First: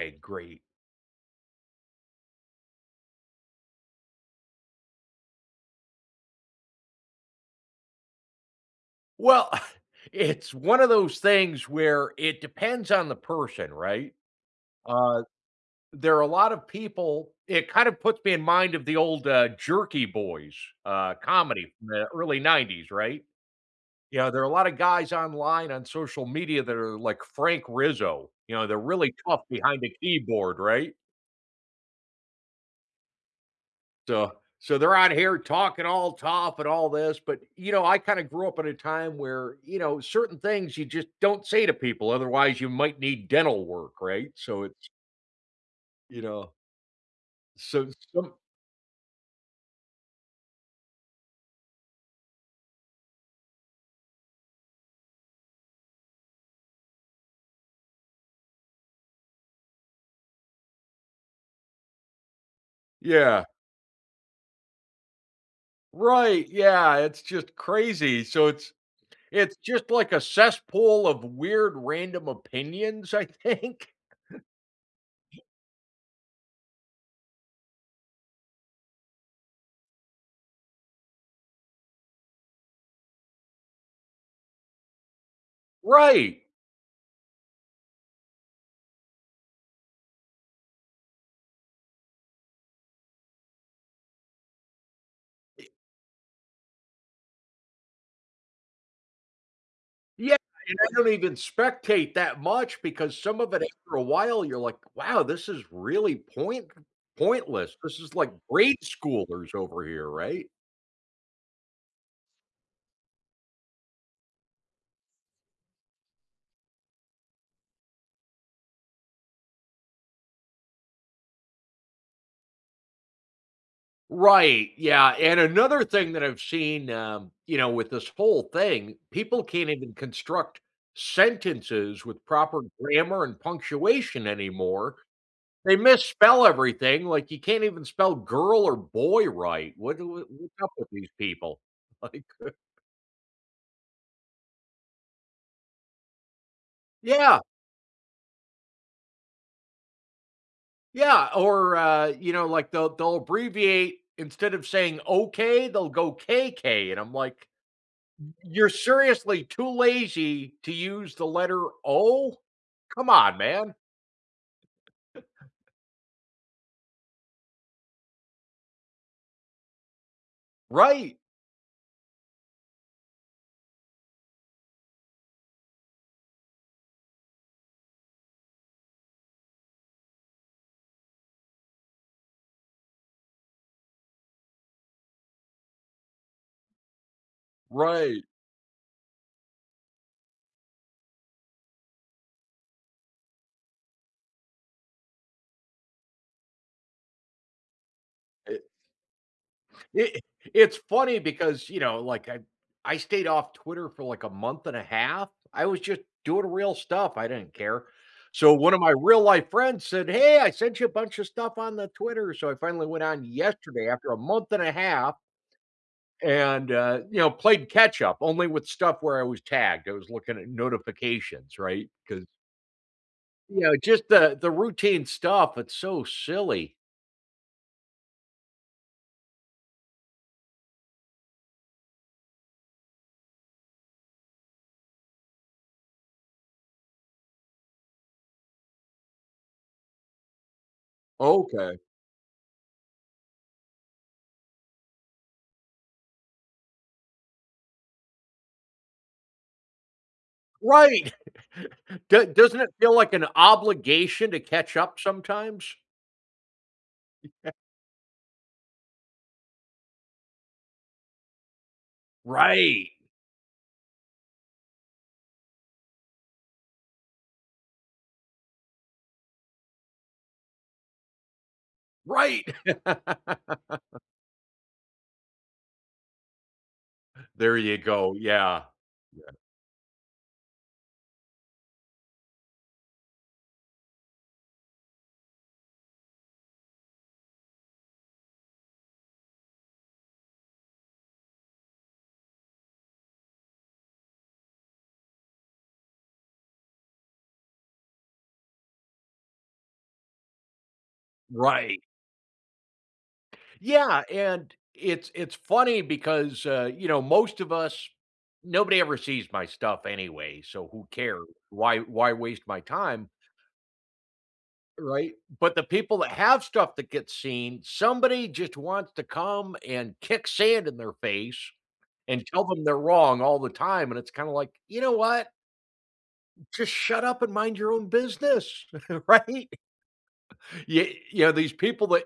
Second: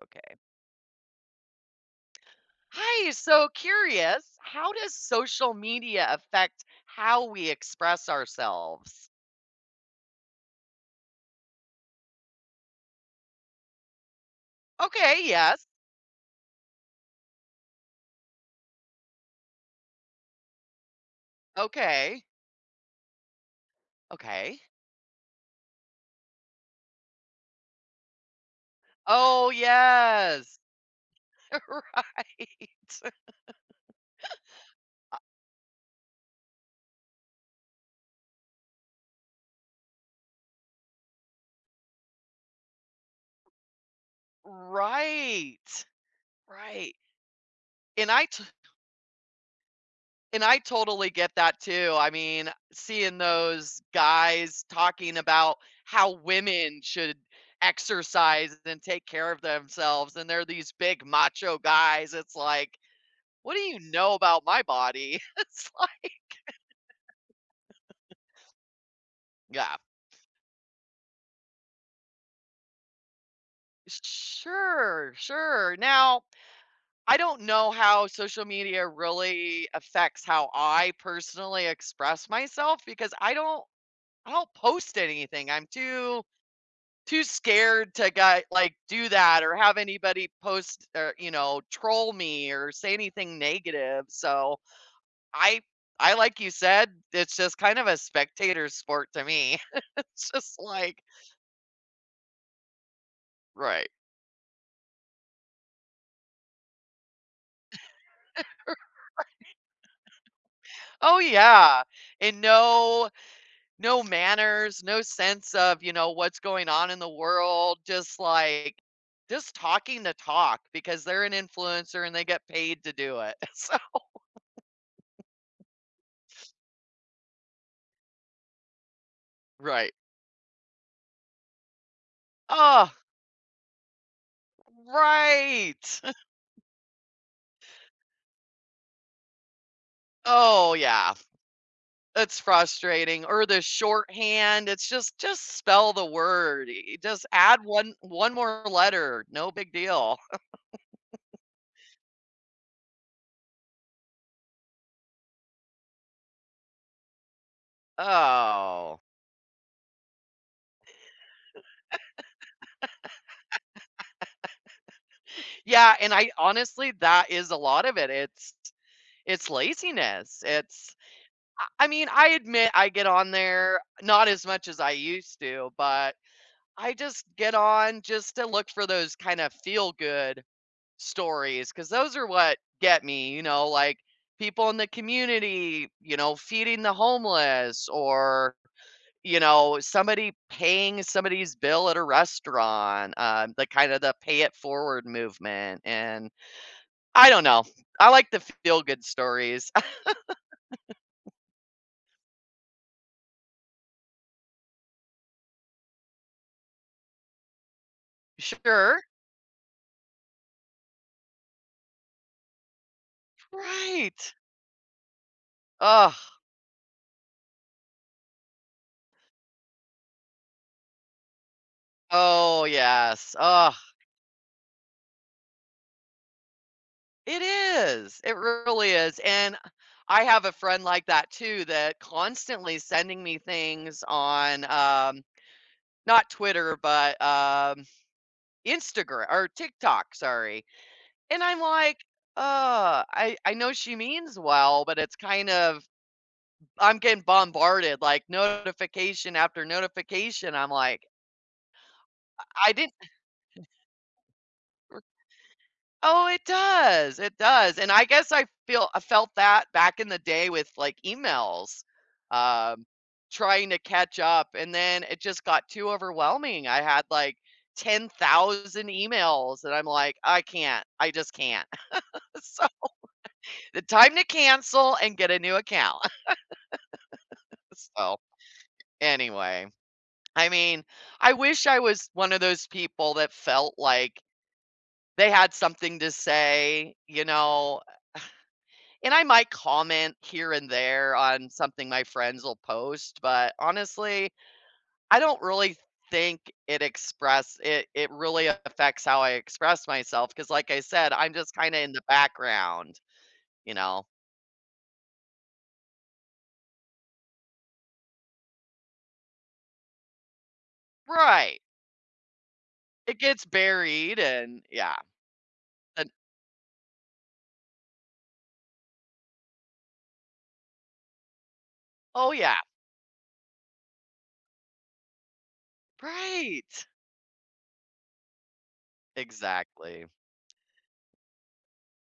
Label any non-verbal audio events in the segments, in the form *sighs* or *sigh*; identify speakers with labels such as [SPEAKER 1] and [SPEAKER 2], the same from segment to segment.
[SPEAKER 1] ay,
[SPEAKER 2] Okay.
[SPEAKER 1] great.
[SPEAKER 2] Hi! So, curious, how does social media affect how we express ourselves?
[SPEAKER 1] Well *chuckles* it's one of those things where it depends on the person, right?
[SPEAKER 2] Okay,
[SPEAKER 1] Uh,
[SPEAKER 2] yes.
[SPEAKER 1] there a lotta people it kind of puts me in mind of the old, uh, Jerky Boys, uh, comedy from the
[SPEAKER 2] Okay.
[SPEAKER 1] early '90s, right? You know, there are a
[SPEAKER 2] Okay.
[SPEAKER 1] lot of guys online on social media that are like Frank Rizzo, you know, they're really tough
[SPEAKER 2] Oh,
[SPEAKER 1] behind the keyboard,
[SPEAKER 2] yes.
[SPEAKER 1] right?
[SPEAKER 2] Right.
[SPEAKER 1] So so they're out
[SPEAKER 2] *laughs* I
[SPEAKER 1] here talking all tough and all this, but, you know, I kinda grew up at a time where, you know, certain things you just don't say to people, otherwise, you might need dental work, right? So it's
[SPEAKER 2] Right.
[SPEAKER 1] you know.
[SPEAKER 2] Right.
[SPEAKER 1] So
[SPEAKER 2] And I
[SPEAKER 1] some
[SPEAKER 2] to and I totally get that too, I mean, seeing those guys talking about how women should exercise then take care of themselves and they're these big, macho guys, it's, like,
[SPEAKER 1] Yeah.
[SPEAKER 2] "What do you know about my body?" It's like
[SPEAKER 1] Right, yeah, it's just
[SPEAKER 2] *laughs*
[SPEAKER 1] crazy, so it's it's
[SPEAKER 2] Yeah.
[SPEAKER 1] just like a cesspool of weird, random opinions, I think?
[SPEAKER 2] S sure, sure, now, I don't know how social media really affects how I personally express myself, because I don't I don't post anything, I'm too
[SPEAKER 1] Right.
[SPEAKER 2] too scared to get like, do that or have anybody post er, you know, troll me or say anything negative, so, I
[SPEAKER 1] I
[SPEAKER 2] I like you said, it's just kind of a spectator sport to me. *chuckles* It's
[SPEAKER 1] Yeah,
[SPEAKER 2] just
[SPEAKER 1] and I
[SPEAKER 2] like
[SPEAKER 1] don't even spectate that much because some of it,
[SPEAKER 2] Right.
[SPEAKER 1] after a while, you're like, "Wow, this is really point
[SPEAKER 2] *laughs* Right.
[SPEAKER 1] pointless, this is, like, grade-schoolers over here," right?
[SPEAKER 2] *laughs* Oh yeah, and no no manners, no sense of, you know, what's going on in the world, just, like just talking the talk because they're an influencer and they get paid to do it, so
[SPEAKER 1] Right, yeah, and
[SPEAKER 2] *laughs*
[SPEAKER 1] another thing that I've seen, um, you know, with this whole thing, people can't
[SPEAKER 2] Right.
[SPEAKER 1] even construct sentences with proper
[SPEAKER 2] Ugh!
[SPEAKER 1] grammar and punctuation anymore. They
[SPEAKER 2] Right.
[SPEAKER 1] misspell
[SPEAKER 2] *chuckles*
[SPEAKER 1] everything, like, you can't even spell "girl" or "boy" right, what do wha what's up
[SPEAKER 2] Oh,
[SPEAKER 1] with
[SPEAKER 2] yeah
[SPEAKER 1] these
[SPEAKER 2] f
[SPEAKER 1] people? Like
[SPEAKER 2] it's
[SPEAKER 1] *chuckles*
[SPEAKER 2] frustrating, or the shorthand, it's just just spell the word i i just
[SPEAKER 1] Yeah.
[SPEAKER 2] add 1 1 more letter, no big deal. *laughs*
[SPEAKER 1] Yeah, or, uh, you know, like, the they'll abbreviate instead of saying "Okay", they'll go "K-K", and I'm like, "Y you're
[SPEAKER 2] Oh.
[SPEAKER 1] seriously too lazy to use the letter
[SPEAKER 2] *laughs*
[SPEAKER 1] O? Come on, man." *chuckles*
[SPEAKER 2] Yeah, and I honestly, that is a lot of it, it's it's laziness, it's
[SPEAKER 1] Right.
[SPEAKER 2] I I mean, I admit I get on there- not as much as I used to, but, I just get on just to look for those, kind of feel-good stories, 'cause those are what get me, you know? Like, people in the community, you know, feeding the homeless
[SPEAKER 1] Right.
[SPEAKER 2] or, you know, somebody paying somebody's bill at a restaurant, uh, the kind of the pay-it-forward movement, and, I don't know, I like the
[SPEAKER 1] It
[SPEAKER 2] feel-good stories.
[SPEAKER 1] it it's funny
[SPEAKER 2] *laughs*
[SPEAKER 1] because, you know, like, I I stayed off Twitter for, like, a month and a half- I was just doing real stuff, I didn't care- so, one of my
[SPEAKER 2] Sure.
[SPEAKER 1] real-life friends said, "Hey, I sent you a bunch of stuff on the Twitter," so, I finally went on yesterday after a
[SPEAKER 2] Right.
[SPEAKER 1] month and a half
[SPEAKER 2] Ugh.
[SPEAKER 1] and, uh, you know, played catch-up only with stuff where I was tagged, I was looking at notifications, right? 'Cause
[SPEAKER 2] Oh, yes,
[SPEAKER 1] you
[SPEAKER 2] ugh.
[SPEAKER 1] know, just the the routine stuff, it's so silly.
[SPEAKER 2] It is, it really is, and I have a friend like that too that constantly sending me things on, um, not Twitter, but, um, Instagr or TikTok, sorry, and I'm
[SPEAKER 1] Okay.
[SPEAKER 2] like, "Uh," I I know she means well, but it's kind of I'm getting bombarded, like, notification after notification, I'm like
[SPEAKER 1] Right. *chuckles* D
[SPEAKER 2] I
[SPEAKER 1] doesn't it
[SPEAKER 2] I didn't
[SPEAKER 1] feel like an
[SPEAKER 2] *chuckles*
[SPEAKER 1] obligation to catch up
[SPEAKER 2] R
[SPEAKER 1] sometimes?
[SPEAKER 2] Oh, it does, it
[SPEAKER 1] Yeah.
[SPEAKER 2] does, and I guess I feel I felt that back in the day with, like, emails, um,
[SPEAKER 1] Right.
[SPEAKER 2] trying to catch up and then it just got too overwhelming. I had like 10,000 emails that I'm like, "I can't, I just can't," *laughs*
[SPEAKER 1] Right.
[SPEAKER 2] so the
[SPEAKER 1] *laughs*
[SPEAKER 2] time to cancel and get a new account,
[SPEAKER 1] There you
[SPEAKER 2] *laughs*
[SPEAKER 1] go,
[SPEAKER 2] so
[SPEAKER 1] yeah, yeah.
[SPEAKER 2] anyway. I mean, I wish I was one of those people that felt like they had something to say, you know? *sighs* And I might comment here and there on something my friends'll post, but honestly, I don't really think it express it it really affects how I express myself, 'cause like I said, I'm just
[SPEAKER 1] Right.
[SPEAKER 2] kinda in the background, you
[SPEAKER 1] Yeah,
[SPEAKER 2] know?
[SPEAKER 1] and it's it's funny because, uh, you know, most of us nobody ever sees my stuff anyway, so who cares,
[SPEAKER 2] Right.
[SPEAKER 1] why why waste my time?
[SPEAKER 2] It gets buried and yeah.
[SPEAKER 1] Right, but the people
[SPEAKER 2] And
[SPEAKER 1] that have stuff that gets seen, somebody just wants to come and kick sand in their face and
[SPEAKER 2] Oh,
[SPEAKER 1] tell
[SPEAKER 2] yeah.
[SPEAKER 1] them they're wrong all the time, and it's kinda like, "You know what?" "Just
[SPEAKER 2] Right.
[SPEAKER 1] shut up and mind your own business," right?
[SPEAKER 2] Exactly.
[SPEAKER 1] Ye yeah, these people that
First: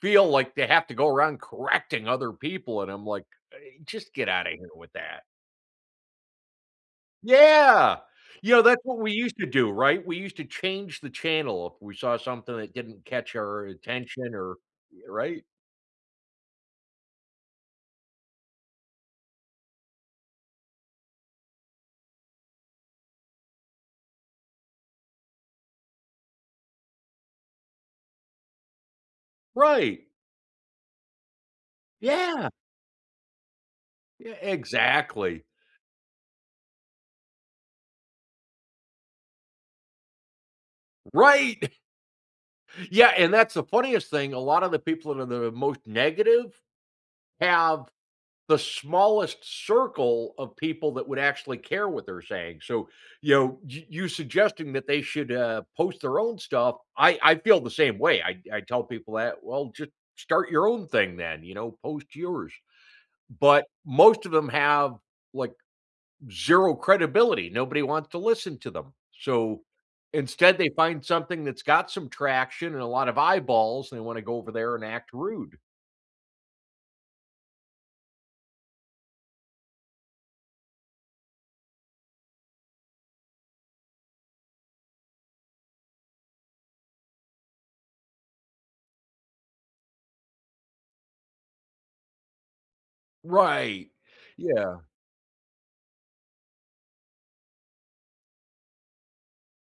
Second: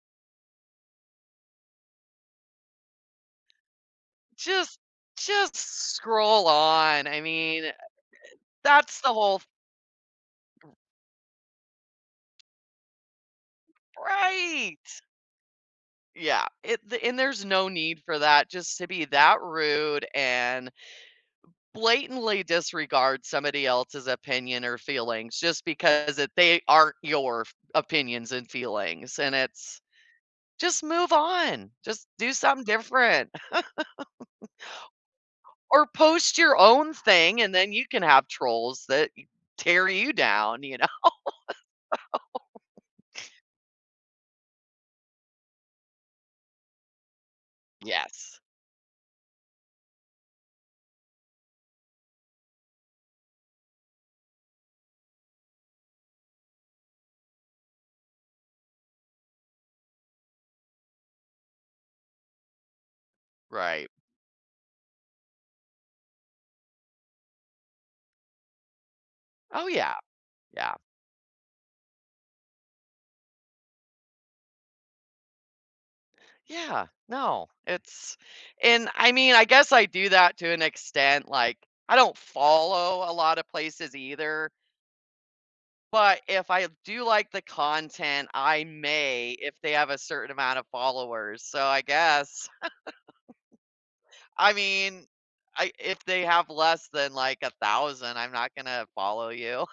[SPEAKER 1] feel like they have to go around correcting other people, and I'm like, I "Just get out of here
[SPEAKER 2] "Just
[SPEAKER 1] with that."
[SPEAKER 2] just scroll on," I mean, i i
[SPEAKER 1] Yeah! You know, that's what
[SPEAKER 2] that's the
[SPEAKER 1] we used
[SPEAKER 2] whole
[SPEAKER 1] to
[SPEAKER 2] th
[SPEAKER 1] do, right? We used to
[SPEAKER 2] R
[SPEAKER 1] change the channel if we saw something that didn't catch our attention or
[SPEAKER 2] Right.
[SPEAKER 1] Y right?
[SPEAKER 2] Yeah, it the and there's no need for that just to be that rude and blatantly disregard somebody else's opinion or feelings, just because it they aren't your f opinions and feelings, and it's
[SPEAKER 1] Right.
[SPEAKER 2] just move on, just do
[SPEAKER 1] Yeah.
[SPEAKER 2] something different.
[SPEAKER 1] Yeah,
[SPEAKER 2] *laughs*
[SPEAKER 1] exactly.
[SPEAKER 2] Or, "Post your own thing, and then you can have trolls that y tear you down," you know?
[SPEAKER 1] Right! *chuckles*
[SPEAKER 2] *laughs*
[SPEAKER 1] Yeah, and that's the funniest thing, a lot of the people that are the most negative, have
[SPEAKER 2] Yes.
[SPEAKER 1] the smallest circle of people that would actually care what they're saying, so, you know, y you suggesting that they should, uh, post their own stuff- I I feel the same way, I I tell people that, "Well, ju start your own thing then," you know, "post yours"- but
[SPEAKER 2] Right.
[SPEAKER 1] most of 'em have, like, zero credibility, nobody wants to listen to them, so
[SPEAKER 2] Oh, yeah.
[SPEAKER 1] instead they
[SPEAKER 2] Yeah.
[SPEAKER 1] find something that's got some traction and a lot of eyeballs, and they wanna go over there and act rude.
[SPEAKER 2] Yeah. No, it's and I mean I guess I do that to an extent, like, I don't follow a lot of places either but if I do like the content I may, if they have a certain amount of followers, so I guess
[SPEAKER 1] Right.
[SPEAKER 2] *laughs* I
[SPEAKER 1] Yeah.
[SPEAKER 2] mean, i if they have less than, like, 1000, I'm not gonna follow you.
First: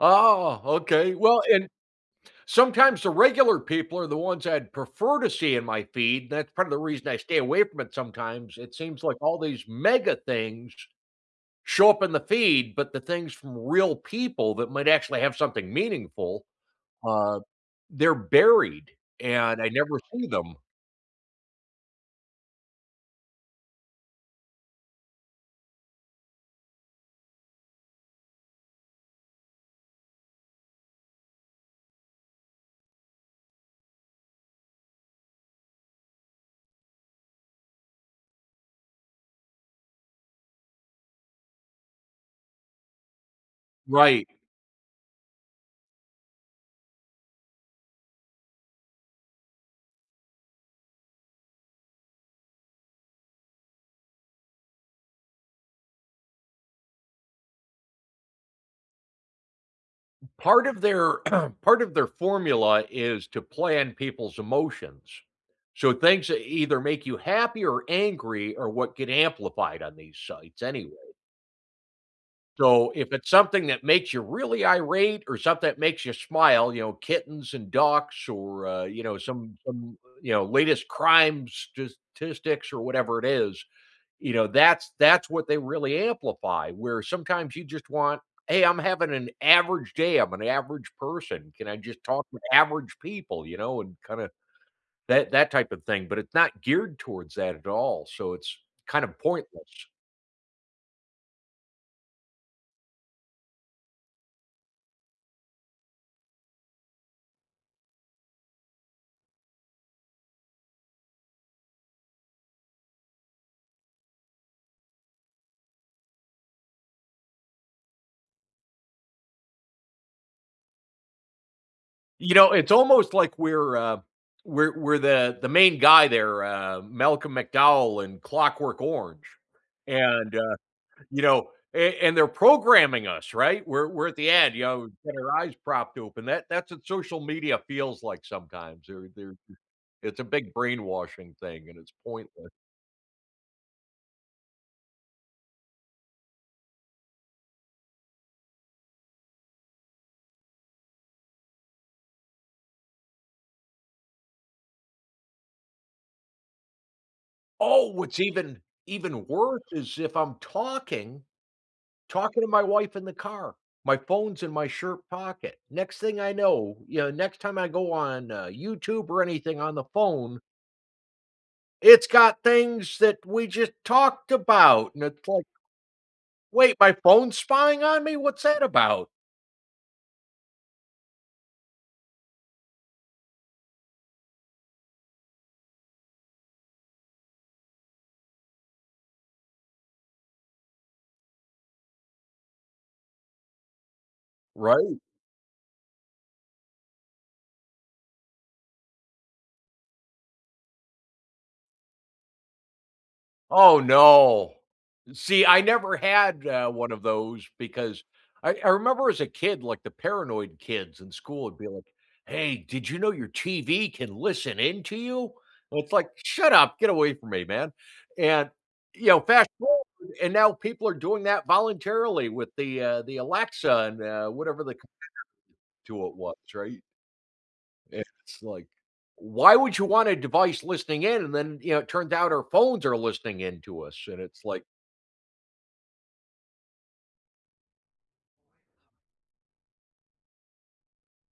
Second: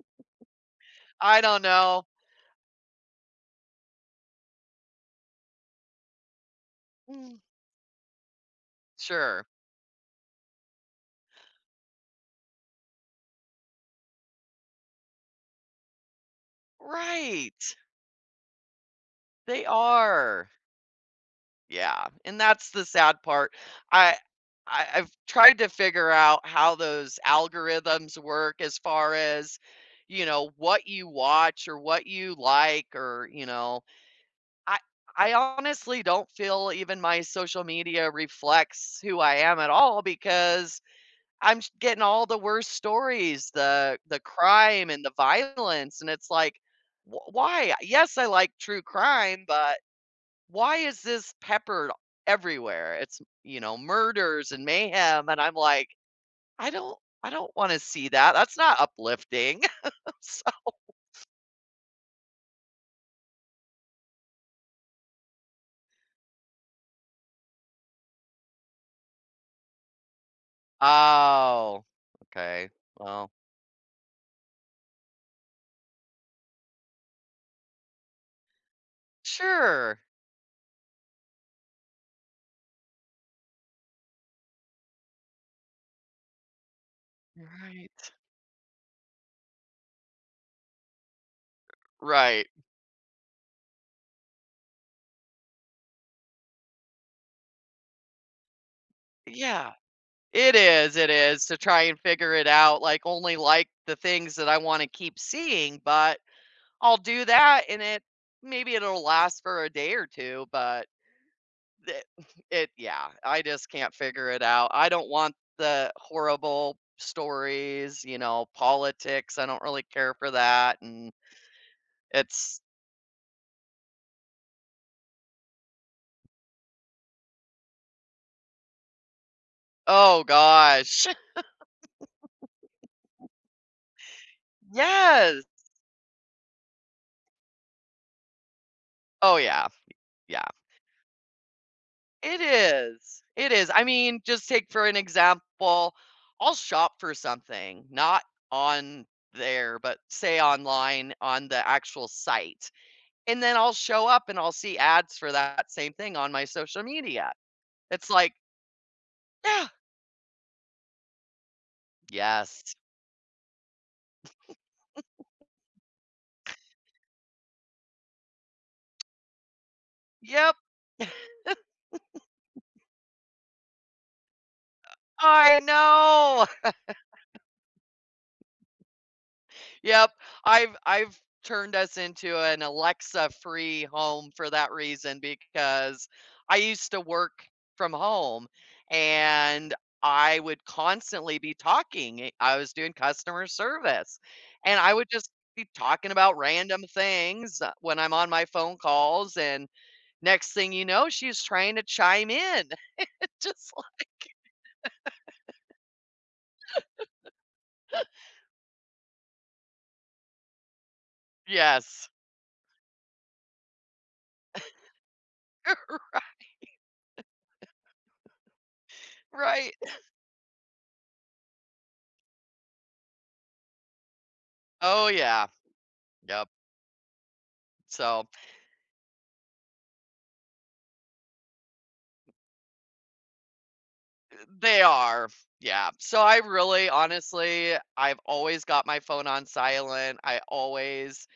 [SPEAKER 1] Oh, okay,
[SPEAKER 2] I
[SPEAKER 1] well
[SPEAKER 2] don't
[SPEAKER 1] and
[SPEAKER 2] know.
[SPEAKER 1] sometimes the regular people are the ones I'd prefer to see in my feed- that's part of the reason I stay
[SPEAKER 2] Mm.
[SPEAKER 1] away from it sometimes- it seems like all
[SPEAKER 2] Sure.
[SPEAKER 1] these mega things show up in the feed, but the things from real people that might actually have something meaningful, uh,
[SPEAKER 2] Right.
[SPEAKER 1] they're buried, and
[SPEAKER 2] They
[SPEAKER 1] I never see
[SPEAKER 2] are.
[SPEAKER 1] them.
[SPEAKER 2] Yeah, and that's the sad part. I I I've tried to figure out how those algorithms work as far as, you know, what you watch, or what you like, or you know I I honestly don't feel even my social media reflects who I am at all because I'm j getting all the worst stories, the the
[SPEAKER 1] Right.
[SPEAKER 2] crime and the violence, and it's like, "W why? Yes, I like true crime, but why is this peppered everywhere?" it's, you know, murders and mayhem, and I'm like, "I don't I don't wanna see that, that's not uplifting." *laughs* So
[SPEAKER 1] Part of their
[SPEAKER 2] *sniffs*
[SPEAKER 1] *clears throat* part of their formula is to plan people's emotions. So things that either make you happy or angry are what get amplified on these sites anyway.
[SPEAKER 2] Oh, okay.
[SPEAKER 1] So if it's
[SPEAKER 2] Well
[SPEAKER 1] something that makes you really irate or something that makes you smile, you know, kittens and ducks or, uh, you know, some some,
[SPEAKER 2] Sure.
[SPEAKER 1] you know, latest crimes, statistics, or whatever it is, you know, that's that's what they really amplify, where sometimes you just
[SPEAKER 2] Right.
[SPEAKER 1] want, "Hey, I'm having an average day, I'm an average person, can I just talk with
[SPEAKER 2] Right.
[SPEAKER 1] average people," you know, and kinda that that type of thing, but it's not geared towards that at all, so it's kind of
[SPEAKER 2] Yeah.
[SPEAKER 1] pointless.
[SPEAKER 2] It is, it is to try and figure it out, like, only like the things that I wanna keep seeing, but I'll do that, and it maybe it'll last for a day or 2, but it it yeah, I just can't figure it out. I don't want the horrible stories, you know, politics, I don't really care for that, and,
[SPEAKER 1] You know,
[SPEAKER 2] it's
[SPEAKER 1] it's almost like we're, uh, we're we're the the main guy there, uh, Malcolm McDowell in Clockwork Orange,
[SPEAKER 2] Oh
[SPEAKER 1] and, uh,
[SPEAKER 2] gosh.
[SPEAKER 1] you know, an and they're programming
[SPEAKER 2] *laughs*
[SPEAKER 1] us, right, we're we're at the end, you know, we've got our
[SPEAKER 2] Yes.
[SPEAKER 1] eyes propped open, that that's what social media feels like sometimes, they're they're
[SPEAKER 2] Oh,
[SPEAKER 1] the
[SPEAKER 2] yeah.
[SPEAKER 1] it's a
[SPEAKER 2] Yeah.
[SPEAKER 1] big brainwashing thing, and it's
[SPEAKER 2] It
[SPEAKER 1] pointless.
[SPEAKER 2] is, it is I mean, just take for an example, I'll shop for something not on there, but say online on the actual site, and then I'll show up and I'll see ads for that same thing on my social media.
[SPEAKER 1] Oh,
[SPEAKER 2] It's
[SPEAKER 1] what's
[SPEAKER 2] like
[SPEAKER 1] even even worse
[SPEAKER 2] Yeah!
[SPEAKER 1] is if I'm talking talking to my
[SPEAKER 2] Yes.
[SPEAKER 1] wife in the car, my phone's in my shirt
[SPEAKER 2] *chuckles*
[SPEAKER 1] pocket, next thing I
[SPEAKER 2] *snorts*
[SPEAKER 1] know you know, next time I go on, uh, YouTube or anything on the phone
[SPEAKER 2] Yep. *laughs*
[SPEAKER 1] it's got things that we just talked about, and it's like,
[SPEAKER 2] I know. *laughs*
[SPEAKER 1] "Wait, my phone's spying on me, what's that about?"
[SPEAKER 2] *chuckles* Yep, I've I've turned us into an Alexa-free home for that reason, because I used to work from home and I would constantly be talking, i I was doing customer service and I
[SPEAKER 1] Right.
[SPEAKER 2] would just keep talking about random things when I'm on my phone calls and next thing you know, she's trying to chime in. *laughs* Just
[SPEAKER 1] Oh
[SPEAKER 2] like
[SPEAKER 1] no! See, I never had, uh, one of those because
[SPEAKER 2] *laughs*
[SPEAKER 1] I I remember as a kid, like, the paranoid kids in school would be like,
[SPEAKER 2] Yes.
[SPEAKER 1] "Hey, did you know your TV can listen in to you?" It's
[SPEAKER 2] *chuckles*
[SPEAKER 1] like,
[SPEAKER 2] Right.
[SPEAKER 1] "Shut up, get away from me, man," and, you know, fast
[SPEAKER 2] Right.
[SPEAKER 1] forward
[SPEAKER 2] *chuckles*
[SPEAKER 1] and now people are doing that voluntarily with the, uh the Alexa and, uh, whatever the computer
[SPEAKER 2] Oh, yeah.
[SPEAKER 1] *unintelligible* to it was,
[SPEAKER 2] Yep.
[SPEAKER 1] right?
[SPEAKER 2] So
[SPEAKER 1] It's like, why would you want a device listening in? And then, you know, it turns out our phones are listening in to us, and
[SPEAKER 2] Eh,
[SPEAKER 1] it's like
[SPEAKER 2] they are f yeah so I really honestly I've always got my phone on silent, I always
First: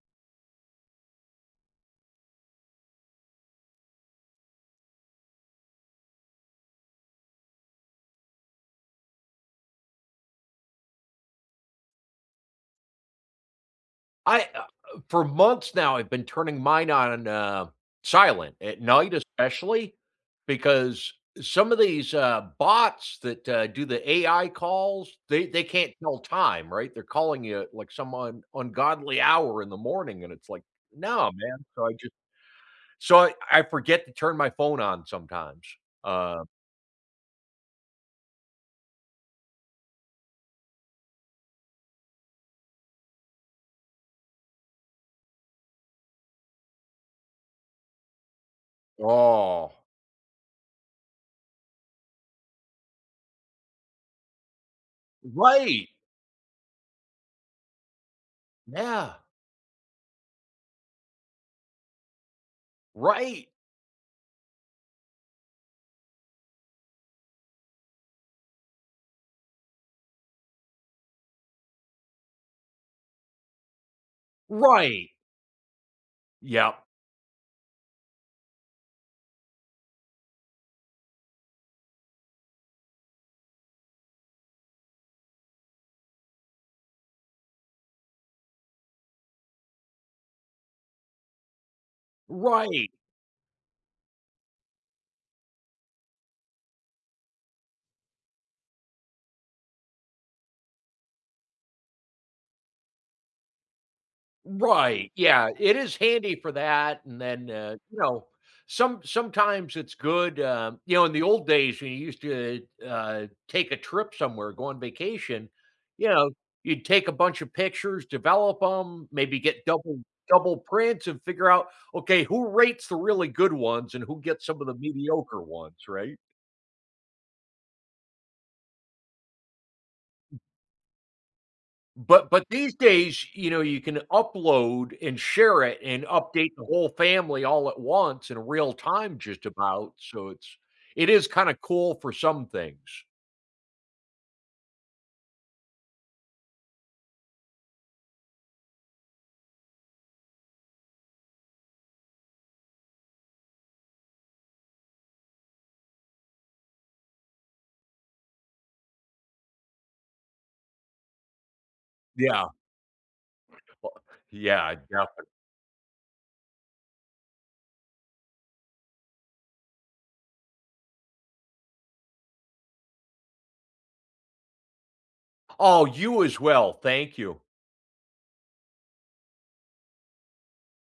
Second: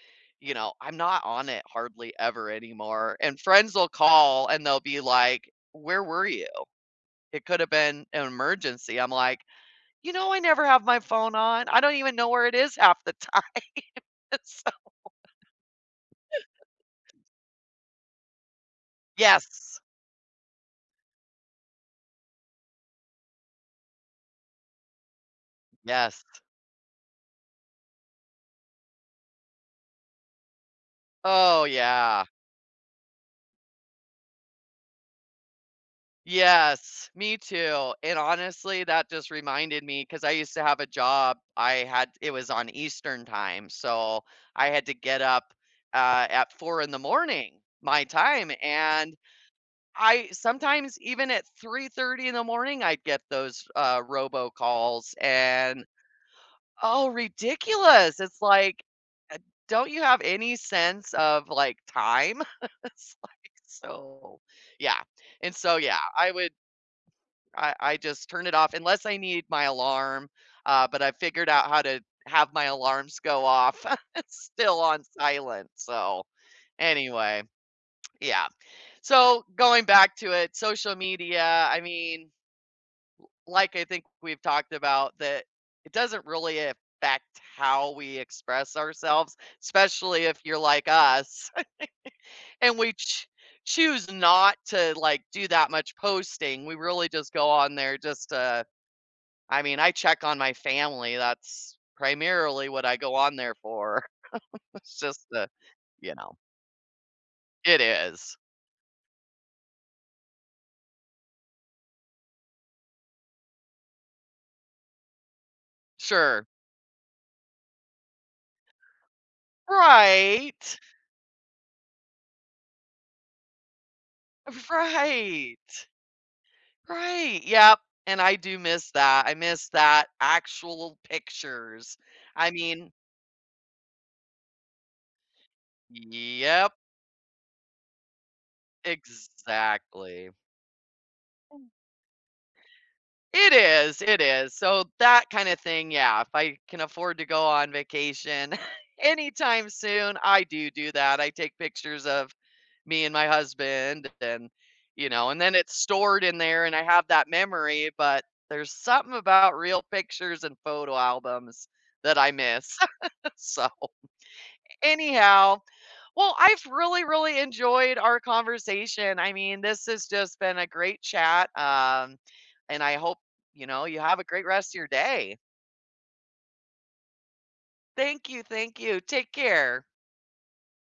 [SPEAKER 2] you know, I'm not on it hardly ever anymore and friends will call and they'll be like, "Where were you? It could have been an emergency," I'm like, "You know, I never have my phone on I don't even know where it is half the time,
[SPEAKER 1] I, uh
[SPEAKER 2] so"
[SPEAKER 1] uh, for months now, I've been turning
[SPEAKER 2] *laughs*
[SPEAKER 1] mine on, uh, silent, at night
[SPEAKER 2] Yes.
[SPEAKER 1] especially, because, some of these, uh, bots that, uh, do the AI calls, they they can't tell
[SPEAKER 2] Yes.
[SPEAKER 1] time, right? They're calling you at, like, some un ungodly hour in the morning, and it's like, "No, man."
[SPEAKER 2] Oh,
[SPEAKER 1] So, I just
[SPEAKER 2] yeah.
[SPEAKER 1] so, I I forget to turn my phone on sometimes, uh
[SPEAKER 2] Yes, me too and honestly, that just reminded me- 'cause I used to have a job, I had it was on Eastern Time- so I had to get up at at 4 in the morning my time, and
[SPEAKER 1] Oh.
[SPEAKER 2] I sometimes even at 3:30 AM in the morning, I'd get those, uh, robocalls and,
[SPEAKER 1] Right!
[SPEAKER 2] oh, ridiculous, it's like,
[SPEAKER 1] Yeah.
[SPEAKER 2] uh, "Don't you have any sense of, like, time?" *chuckles* It's like
[SPEAKER 1] Right.
[SPEAKER 2] so, yeah and so, yeah, I would I I just turn it off, unless I need my alarm, uh, but I figured out how to have my alarms go off *chuckles* still on
[SPEAKER 1] Right.
[SPEAKER 2] silent. So,
[SPEAKER 1] Yep.
[SPEAKER 2] anyway yeah, so, going back to it, social media, I mean, l like I think we've talked about that it doesn't really affect how we express ourselves, especially if you're like us *chuckles* and
[SPEAKER 1] Right.
[SPEAKER 2] we ch choose not to, like, do that much posting, we really just go on there just, uh I mean, I check on my family that's primarily what I go on there for. *chuckles* It's
[SPEAKER 1] Right,
[SPEAKER 2] just the
[SPEAKER 1] yeah, it is
[SPEAKER 2] you know?
[SPEAKER 1] handy for that and then, uh,
[SPEAKER 2] It
[SPEAKER 1] you know,
[SPEAKER 2] is.
[SPEAKER 1] some sometimes it's good, um you know, in the old days, when you used to, uh uh, take a trip somewhere, go on vacation, you know,
[SPEAKER 2] Sure.
[SPEAKER 1] you'd take a bunch of pictures, develop 'em, maybe get double double
[SPEAKER 2] Right.
[SPEAKER 1] prints, and figure out, "Okay who rates the really good ones and who gets some of the mediocre
[SPEAKER 2] Right.
[SPEAKER 1] ones?" right?
[SPEAKER 2] Right, yep, and I do miss that. I miss that,
[SPEAKER 1] B
[SPEAKER 2] actual pictures,
[SPEAKER 1] But but
[SPEAKER 2] I
[SPEAKER 1] these
[SPEAKER 2] mean
[SPEAKER 1] days, you know, you can upload and share it and update the
[SPEAKER 2] Yep.
[SPEAKER 1] whole family all at once in real time just about. So,
[SPEAKER 2] Exactly.
[SPEAKER 1] it's it is kinda cool for some things.
[SPEAKER 2] It is it is so, that kinda thing, yeah, if I can afford to go on vacation *chuckles* anytime soon I do do that, I take pictures of, me and my husband, and then, you know, and then it's stored in there and I have that memory but there's something about real pictures and photo albums that I
[SPEAKER 1] Yeah.
[SPEAKER 2] miss. *laughs* So,
[SPEAKER 1] *chuckles* Yeah, I defin
[SPEAKER 2] anyhow, well I've really, really enjoyed our conversation, I mean this has just been a great chat, um, and I hope, you know, you have a great rest of your day.
[SPEAKER 1] Oh, you as well. Thank you.
[SPEAKER 2] Thank you, thank you, take care.